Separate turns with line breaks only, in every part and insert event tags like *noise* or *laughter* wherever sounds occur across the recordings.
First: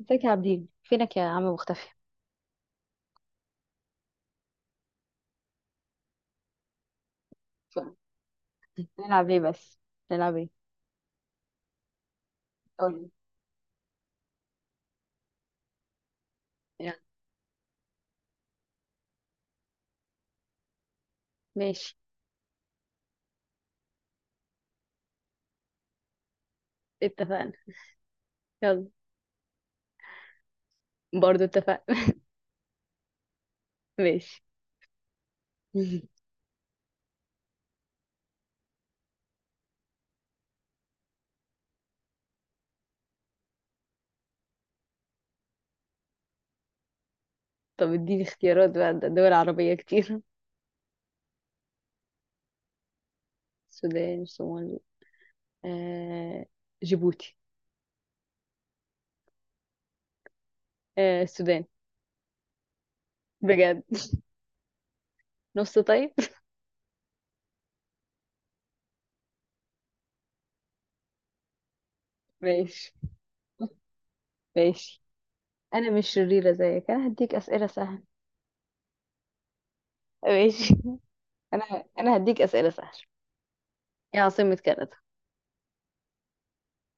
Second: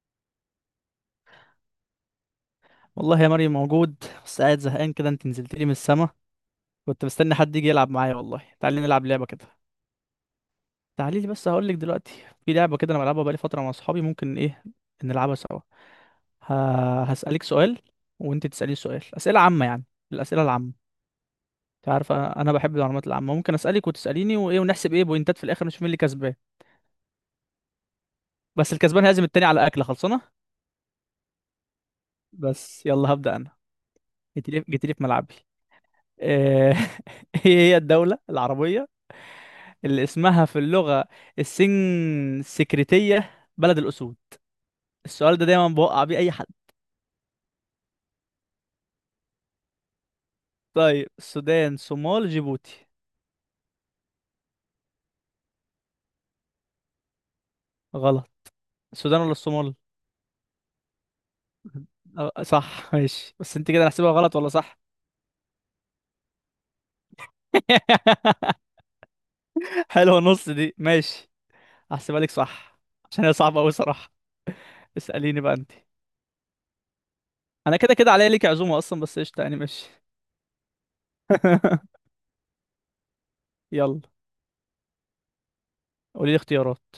ازيك يا عابدين؟ فينك يا عم؟ مختفي!
والله يا مريم موجود. بس قاعد زهقان كده، انت نزلت لي من السما. كنت مستني حد يجي
ف-
يلعب معايا، والله تعالي نلعب لعبة
نلعب ايه
كده.
بس؟ نلعب ايه؟
تعالي لي بس هقول لك دلوقتي. في لعبة كده انا
قولي.
بلعبها بقالي فترة مع اصحابي، ممكن ايه نلعبها سوا. ه...
يعني
هسألك سؤال وانت تسألي سؤال، أسئلة عامة يعني، الأسئلة العامة. انت
ماشي،
عارفة انا بحب المعلومات العامة، ممكن أسألك وتسأليني وايه، ونحسب ايه بوينتات في الاخر نشوف مين اللي كسبان.
اتفقنا.
بس
يلا،
الكسبان هيعزم التاني على أكلة خلصانة.
برضو اتفقنا. *laughs*
بس يلا هبدأ انا.
ماشي.
جيت لي جيت لي في ملعبي.
*laughs*
*laughs* آه، ايه هي الدولة العربية اللي اسمها في اللغة السن السكرتية بلد الأسود؟ السؤال ده دايما بوقع بيه أي حد.
طب اديني اختيارات بقى، ده دول عربية كتير.
طيب، السودان، صومال، جيبوتي؟
*laughs* السودان، الصومال، آه... جيبوتي.
غلط. السودان ولا الصومال؟
السودان.
أه، صح ماشي، بس انت
بجد؟
كده هحسبها غلط ولا صح؟
نص طيب.
*laughs* حلوة نص دي، ماشي، هحسبها لك
*laughs*
صح.
ماشي.
عشان هي صعبة أوي صراحة.
ماشي،
اسأليني بقى انت.
انا مش شريرة زيك، انا هديك اسئلة
أنا كده
سهلة.
كده عليا ليك عزومة أصلا، بس قشطة يعني ماشي.
ماشي. *laughs* انا
*laughs*
انا هديك اسئلة سهلة.
يلا.
ايه عاصمة كندا؟
قولي لي اختيارات.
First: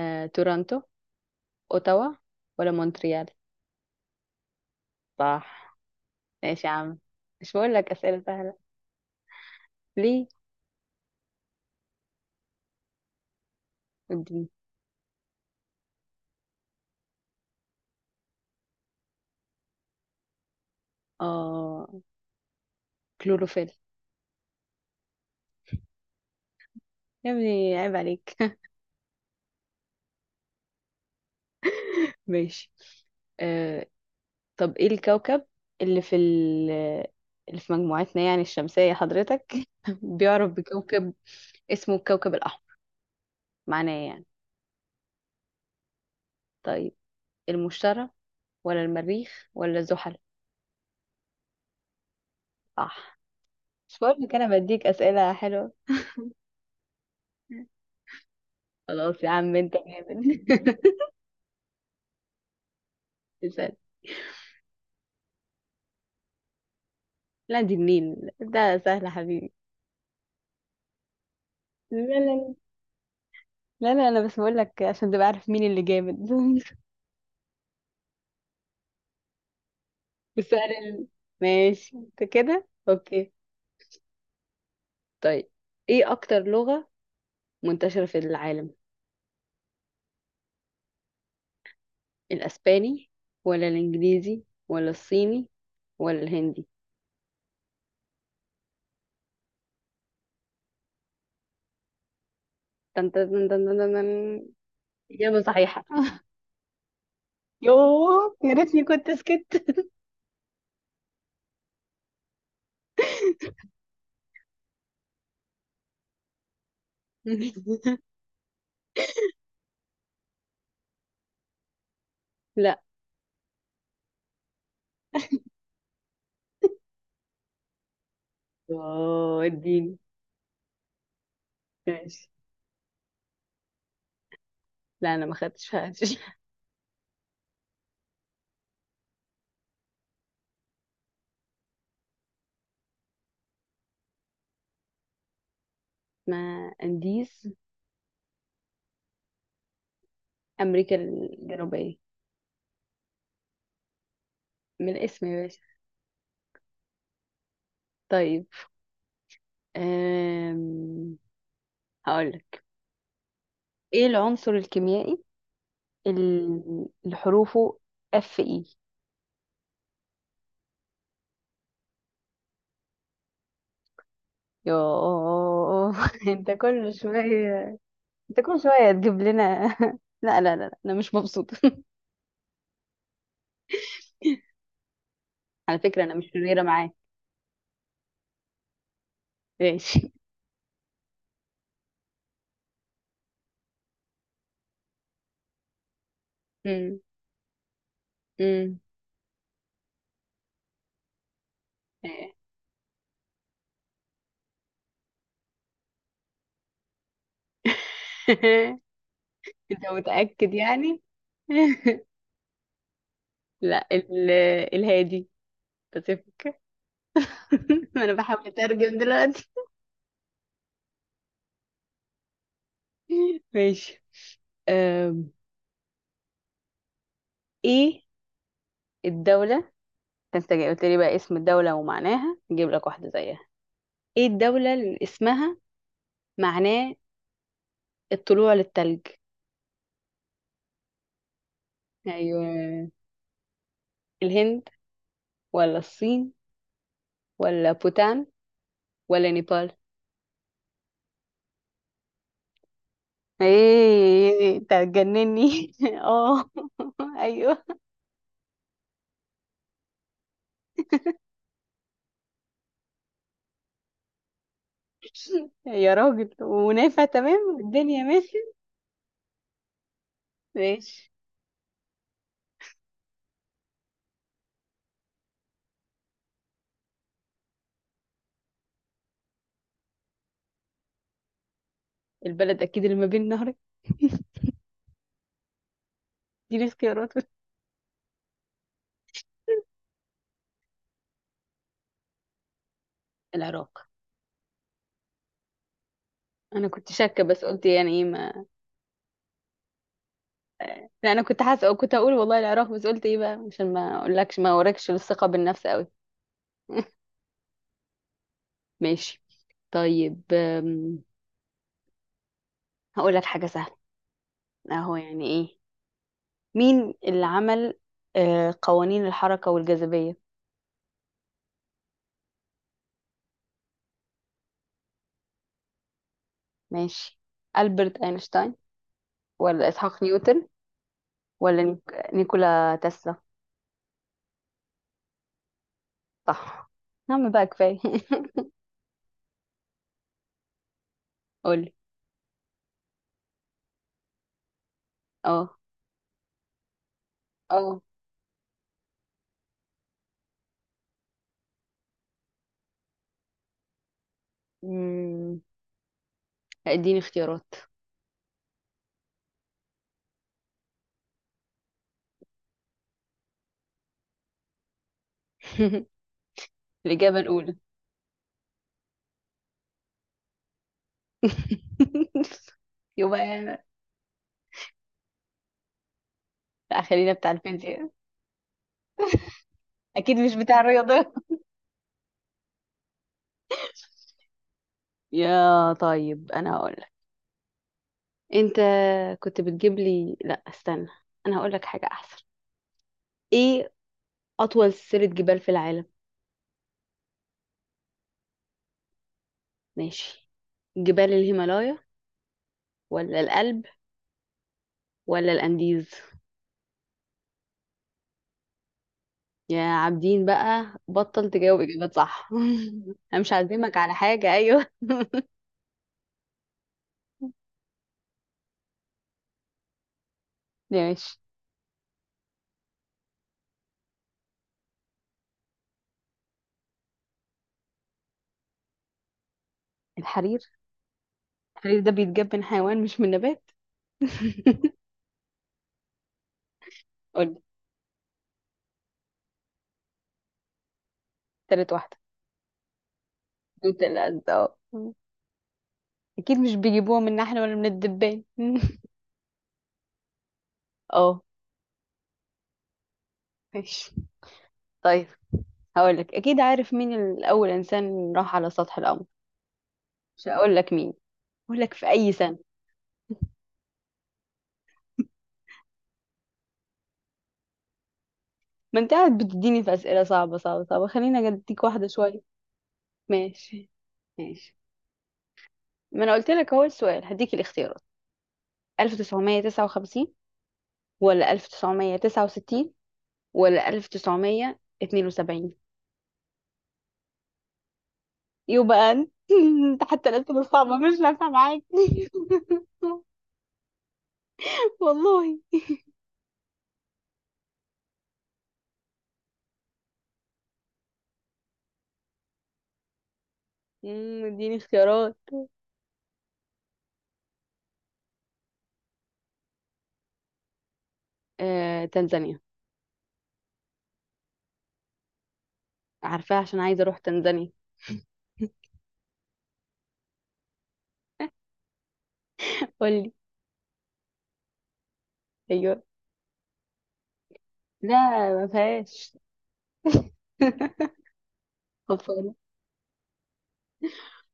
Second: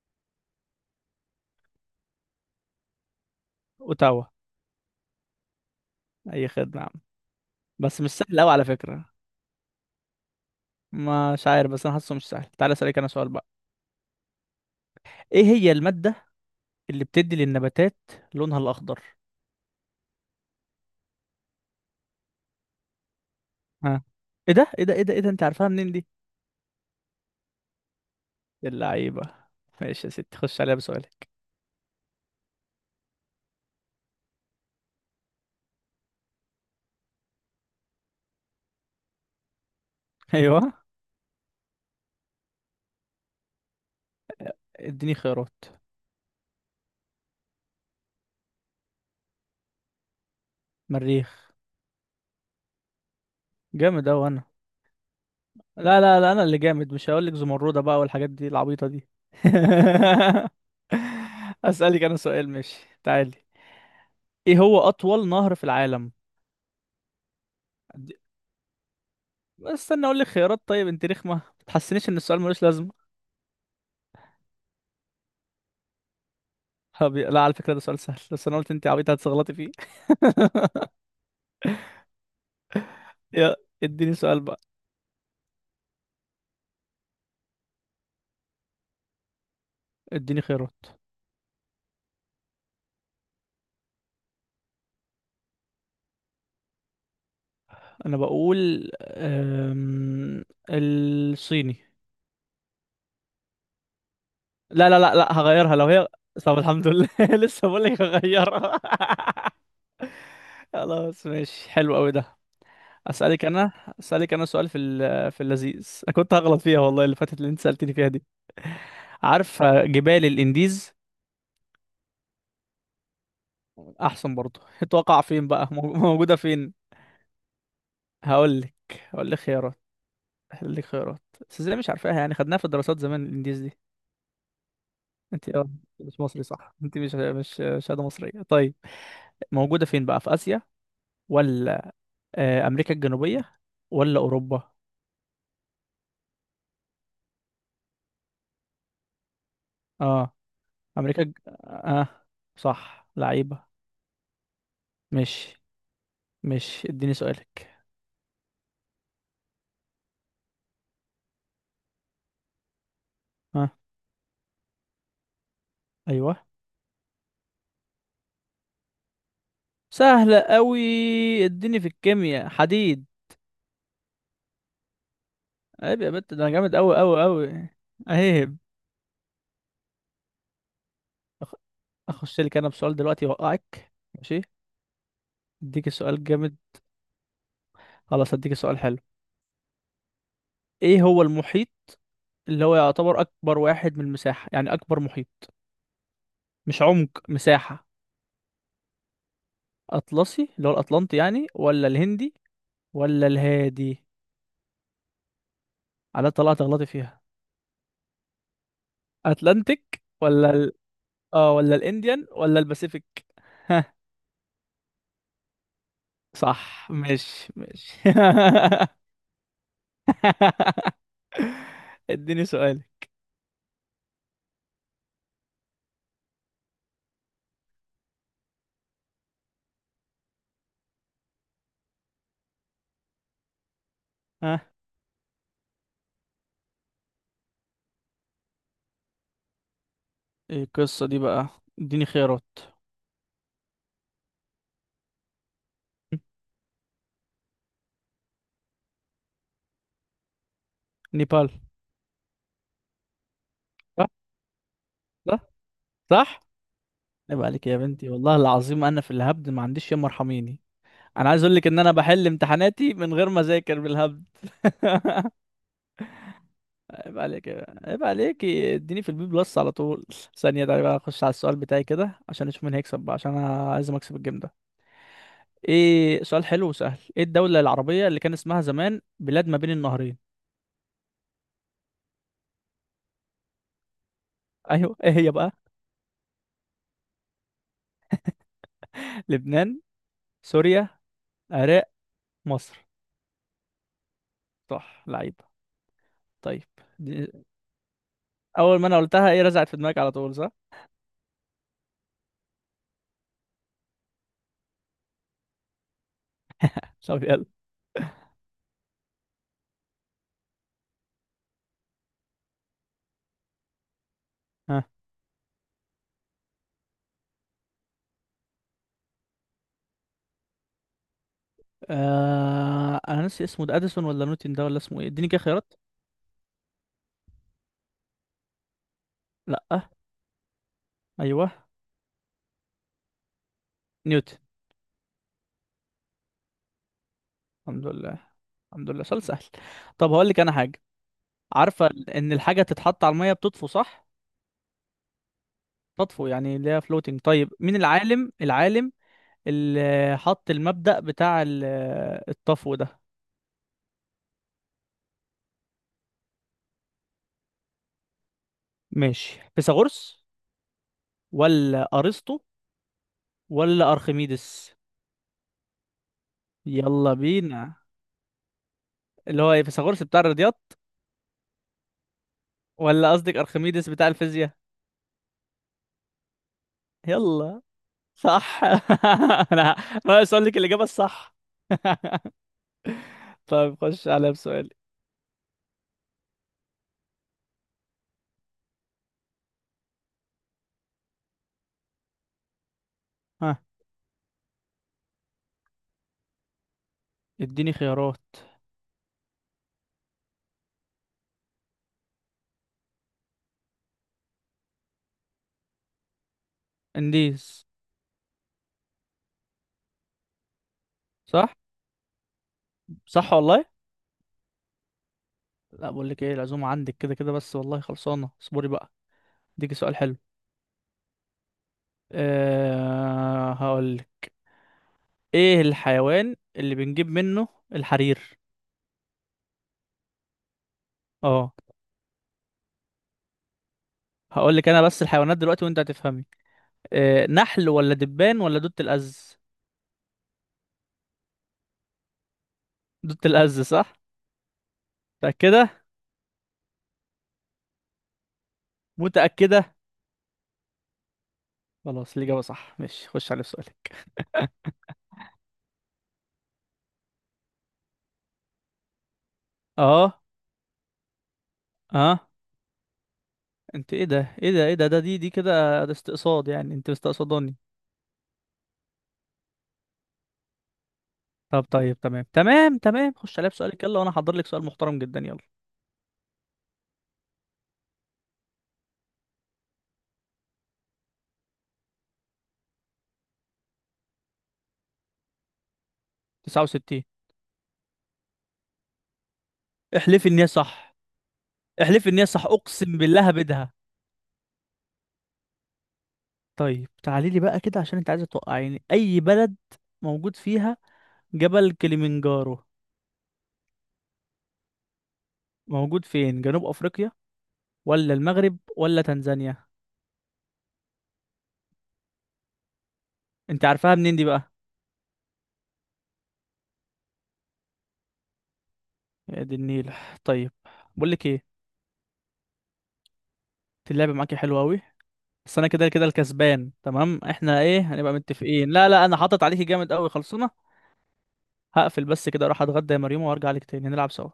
تورونتو، اوتاوا، ولا مونتريال؟
أوتاوا.
صح.
أي
ماشي يا
خدمة يا
عم،
عم.
مش بقول لك
بس مش
أسئلة
سهل أوي
سهلة؟
على فكرة.
ليه؟
مش عارف، بس انا حاسه مش سهل، تعالى اسالك انا سؤال بقى.
اديني.
ايه هي الماده اللي بتدي للنباتات لونها الاخضر؟
اه، كلوروفيل.
ها، ايه ده ايه ده ايه ده ايه ده، انت عارفها منين دي؟
يا ابني عيب عليك!
اللعيبه. ماشي يا ستي، خش عليها بسؤالك.
*laughs* ماشي. آه طب ايه الكوكب اللي في ال اللي في مجموعتنا يعني الشمسية، حضرتك *laughs*
*laughs*
بيعرف
ايوه.
بكوكب اسمه الكوكب الأحمر، معناه إيه يعني؟
اديني خيارات.
طيب، المشتري ولا المريخ ولا زحل؟
مريخ.
صح. مش
جامد
بقول
اوي
لك
انا.
انا بديك أسئلة حلوة؟
لا لا لا انا اللي جامد، مش هقول لك زمرده بقى والحاجات دي العبيطه دي.
خلاص يا
*laughs*
عم، انت جامد.
اسالك انا سؤال ماشي، تعالي.
*laughs* اسأل.
ايه هو اطول نهر في العالم؟
لا، دي
دي-
النيل، ده سهل يا حبيبي.
بس استنى اقول لك خيارات، طيب انت رخمه، ما
لا
تحسنيش ان
لا
السؤال
لا
ملوش لازمه.
لا لا، انا بس بقول لك عشان تبقى عارف مين اللي جامد. *laughs*
لا على فكرة، ده سؤال سهل بس انا قلت انت عبيطة هتغلطي فيه.
والسؤال ال... ماشي، انت كده
*laughs*
اوكي.
يا. اديني سؤال بقى.
طيب، ايه اكتر لغة منتشرة في العالم؟
اديني خيارات.
الاسباني ولا الانجليزي ولا الصيني ولا الهندي؟
انا بقول الصيني.
تن تن تن تن تن تن.
لا لا لا لا،
اجابة
هغيرها
صحيحة.
لو هي.
*laughs*
طب الحمد لله. *laughs* لسه بقول لك
يوه، يا
هغيرها.
ريتني كنت سكت.
*laughs* خلاص ماشي، حلو قوي ده. اسالك انا، اسالك انا سؤال في في اللذيذ، انا كنت هغلط فيها والله اللي فاتت اللي انت سالتني فيها دي. عارفه جبال الانديز؟
*laughs* لا.
احسن برضه. تقع فين بقى، موجوده فين؟ هقول لك هقول لك
اوه،
خيارات،
اديني.
هقول لك خيارات. بس ازاي مش عارفاها
ماشي.
يعني، خدناها في الدراسات زمان، الانديز دي.
لا، انا ما
انت
خدتش
اه،
فيها.
مش
*laughs*
مصري صح، انت مش شهاده مصريه طيب. موجوده فين بقى، في اسيا ولا امريكا الجنوبيه ولا اوروبا؟
ما انديز،
اه،
امريكا
امريكا اه.
الجنوبية.
آه، صح لعيبه.
من الاسم يا
مش
باشا.
مش اديني سؤالك.
طيب، أم... هقولك.
اه.
ايه العنصر الكيميائي
ايوه.
اللي حروفه اف اي؟
سهله قوي. اديني في الكيمياء، حديد.
يوه
عيب يا
*laughs*
بنت، ده
انت
انا جامد
كل
قوي قوي قوي.
شوية، انت
عيب.
كل شوية تجيب لنا. *laughs* لا لا لا لا، انا مش
أخ-
مبسوطة. *laughs*
اخش لك انا بسؤال دلوقتي يوقعك، ماشي.
على
اديك
فكرة انا
سؤال
مش
جامد.
شريرة معاك.
خلاص اديك سؤال حلو.
ماشي. *laughs*
ايه هو المحيط اللي هو يعتبر اكبر واحد من المساحة يعني، اكبر محيط، مش
أم،
عمق، مساحة.
أم،
اطلسي اللي هو الاطلنطي يعني، ولا
إيه.
الهندي ولا الهادي؟ على طلعت غلطي فيها.
*laughs* انت
اتلانتيك ولا
متأكد يعني؟
اه، ولا
*laughs*
الانديان ولا الباسيفيك؟
لا،
ها.
الهادي. بتفك؟
صح ماشي
*laughs*
ماشي. *laughs*
انا بحاول اترجم دلوقتي.
اديني سؤالي.
*laughs* ماشي. أم، ايه الدولة؟ انت جاي قلت لي بقى اسم الدولة ومعناها، نجيب لك واحدة زيها. ايه
ها،
الدولة اللي اسمها معناه الطلوع للتلج؟
ايه القصة دي بقى؟ اديني
ايوه،
خيارات. *laughs*
الهند ولا الصين ولا بوتان ولا نيبال؟
نيبال. صح
ايه، انت
صح
هتجنني! *laughs*
صح.
اه.
عيب
ايوه.
عليك يا بنتي، والله العظيم انا في الهبد ما عنديش ياما، ارحميني. انا عايز اقول لك ان انا بحل امتحاناتي من غير ما اذاكر، بالهبد.
يا راجل، ونافع تمام والدنيا
عيب عليك،
ماشي.
اديني في البي بلس على طول. ثانيه، ده بقى
ماشي.
اخش على السؤال بتاعي كده، عشان اشوف مين هيكسب بقى، عشان انا عايز اكسب الجيم ده. ايه سؤال حلو وسهل، ايه الدوله العربيه اللي كان اسمها زمان بلاد ما بين النهرين؟
البلد اكيد اللي ما بين نهرين.
*laughs* ايوه، ايه هي بقى؟
دي اختيارات.
لبنان، سوريا، العراق، مصر؟
العراق.
صح لعيب. طيب.
انا كنت شاكه،
دي-
بس قلت يعني ايه ما.
اول ما انا قلتها، ايه رزعت في دماغك على طول صح.
لا، انا كنت حاسه، كنت اقول والله العراق، بس قلت ايه بقى عشان ما اقولكش، ما اوريكش الثقه بالنفس قوي.
طب يلا.
ماشي. طيب، هقول لك حاجه سهله. اهو يعني ايه. مين اللي عمل قوانين الحركه والجاذبيه؟
انا ناسي اسمه ده، اديسون ولا نيوتن ده، ولا اسمه ايه، اديني كده خيارات.
ماشي. البرت اينشتاين ولا
لا.
اسحاق نيوتن
ايوه.
ولا نيكولا تسلا؟
نيوتن.
صح. يا عم بقى كفايه!
الحمد لله،
*laughs*
الحمد لله سؤال سهل. طب هقول لك انا حاجه.
قولي.
عارفه ان الحاجه تتحط على الميه بتطفو صح؟
اه،
تطفو يعني اللي هي فلوتنج، طيب مين
اه.
العالم، اللي حط المبدأ بتاع الطفو ده.
أمم، اديني اختيارات.
ماشي، فيثاغورس ولا ارسطو ولا ارخميدس؟
*laughs*
يلا
الاجابه الاولى.
بينا. اللي هو ايه، فيثاغورس بتاع الرياضيات
*laughs*
ولا قصدك
يبقى
ارخميدس بتاع الفيزياء؟
لا، خلينا بتاع
يلا.
الفيزياء.
صح. *laughs* انا
اكيد
ناقص
مش
اقول لك
بتاع
الاجابه
الرياضه. *laughs*
الصح. *laughs* طيب خش على بسؤالي.
يا طيب، انا هقول لك. انت كنت بتجيب لي، لا استنى، انا هقول لك حاجه احسن.
ها.
ايه اطول سلسله جبال في العالم؟
اديني خيارات.
ماشي. جبال الهيمالايا ولا الألب ولا الأنديز؟
انديز.
يا عابدين بقى، بطل
صح
تجاوب إجابات صح! *laughs* أنا مش
صح والله.
هعزمك على حاجة، أيوه. *laughs*
لا بقول لك ايه، العزومه عندك كده كده بس والله خلصانه، اصبري بقى. اديكي سؤال حلو.
ماشي.
أه هقول لك. ايه الحيوان اللي بنجيب منه الحرير؟
الحرير.
اه.
الحرير ده بيتجاب من حيوان مش من نبات.
هقول لك انا
*laughs*
بس الحيوانات دلوقتي وانت هتفهمي. أه،
قولي.
نحل ولا دبان ولا دود الأز؟
تالت واحدة.
دود الأز
قلت
صح.
الأسد، اه.
متأكده.
اكيد مش بيجيبوها من احنا ولا من الدبان. *laughs*
متأكده.
اه.
خلاص الإجابة صح ماشي، خش على السؤال.
ماشي. طيب، هقولك اكيد عارف مين الاول انسان راح على سطح القمر.
اه.
مش هقولك مين، هقولك في اي
اه.
سنة.
انت ايه ده ايه ده ايه ده ده دي دي كده ده استقصاد يعني، انت مستقصداني؟
ما انت قاعد بتديني في اسئلة صعبة صعبة صعبة، خليني اديك
طب
واحدة
طيب
شوية.
تمام تمام تمام، خش عليا
ماشي.
بسؤالك يلا، وانا هحضر لك
ماشي.
سؤال محترم جدا يلا.
ما انا قلت لك اهو السؤال، هديك الاختيارات. 1959 ولا 1969 ولا 1972؟
69.
يبقى انت *laughs* انت حتى
احلفي ان
الاسئلة
هي
الصعبة
صح،
مش نافعة معاك.
احلفي ان هي صح، اقسم بالله هبدها.
*laughs* والله.
طيب تعالي لي بقى كده، عشان انت عايزه توقعيني، اي بلد موجود فيها جبل كليمنجارو؟
اديني اختيارات.
موجود فين، جنوب افريقيا ولا المغرب ولا تنزانيا؟
تنزانيا.
انت عارفاها منين دي بقى؟
عارفاها عشان عايزة اروح تنزانيا.
يا دي النيل. طيب، بقول لك ايه.
قولي.
اللعبه معاكي حلوه قوي، بس انا
ايوه.
كده كده الكسبان تمام، احنا ايه
لا،
هنبقى
ما
متفقين، لا لا انا
فيهاش.
حاطط عليكي جامد قوي، خلصنا.
*laughs*
هقفل بس
خلصانة.
كده، اروح اتغدى يا مريم وارجع لك تاني نلعب سوا.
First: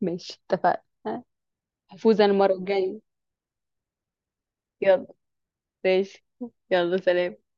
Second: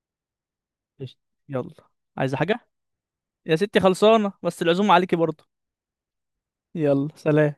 ماشي،
قشطة.
اتفقنا.
يلا.
هفوز انا
عايزة
المرة
حاجة؟
الجاية.
يا ستي خلصانة، بس العزومة
يلا.
عليكي برضه.
ماشي. يلا،
يلا
سلام.
سلام.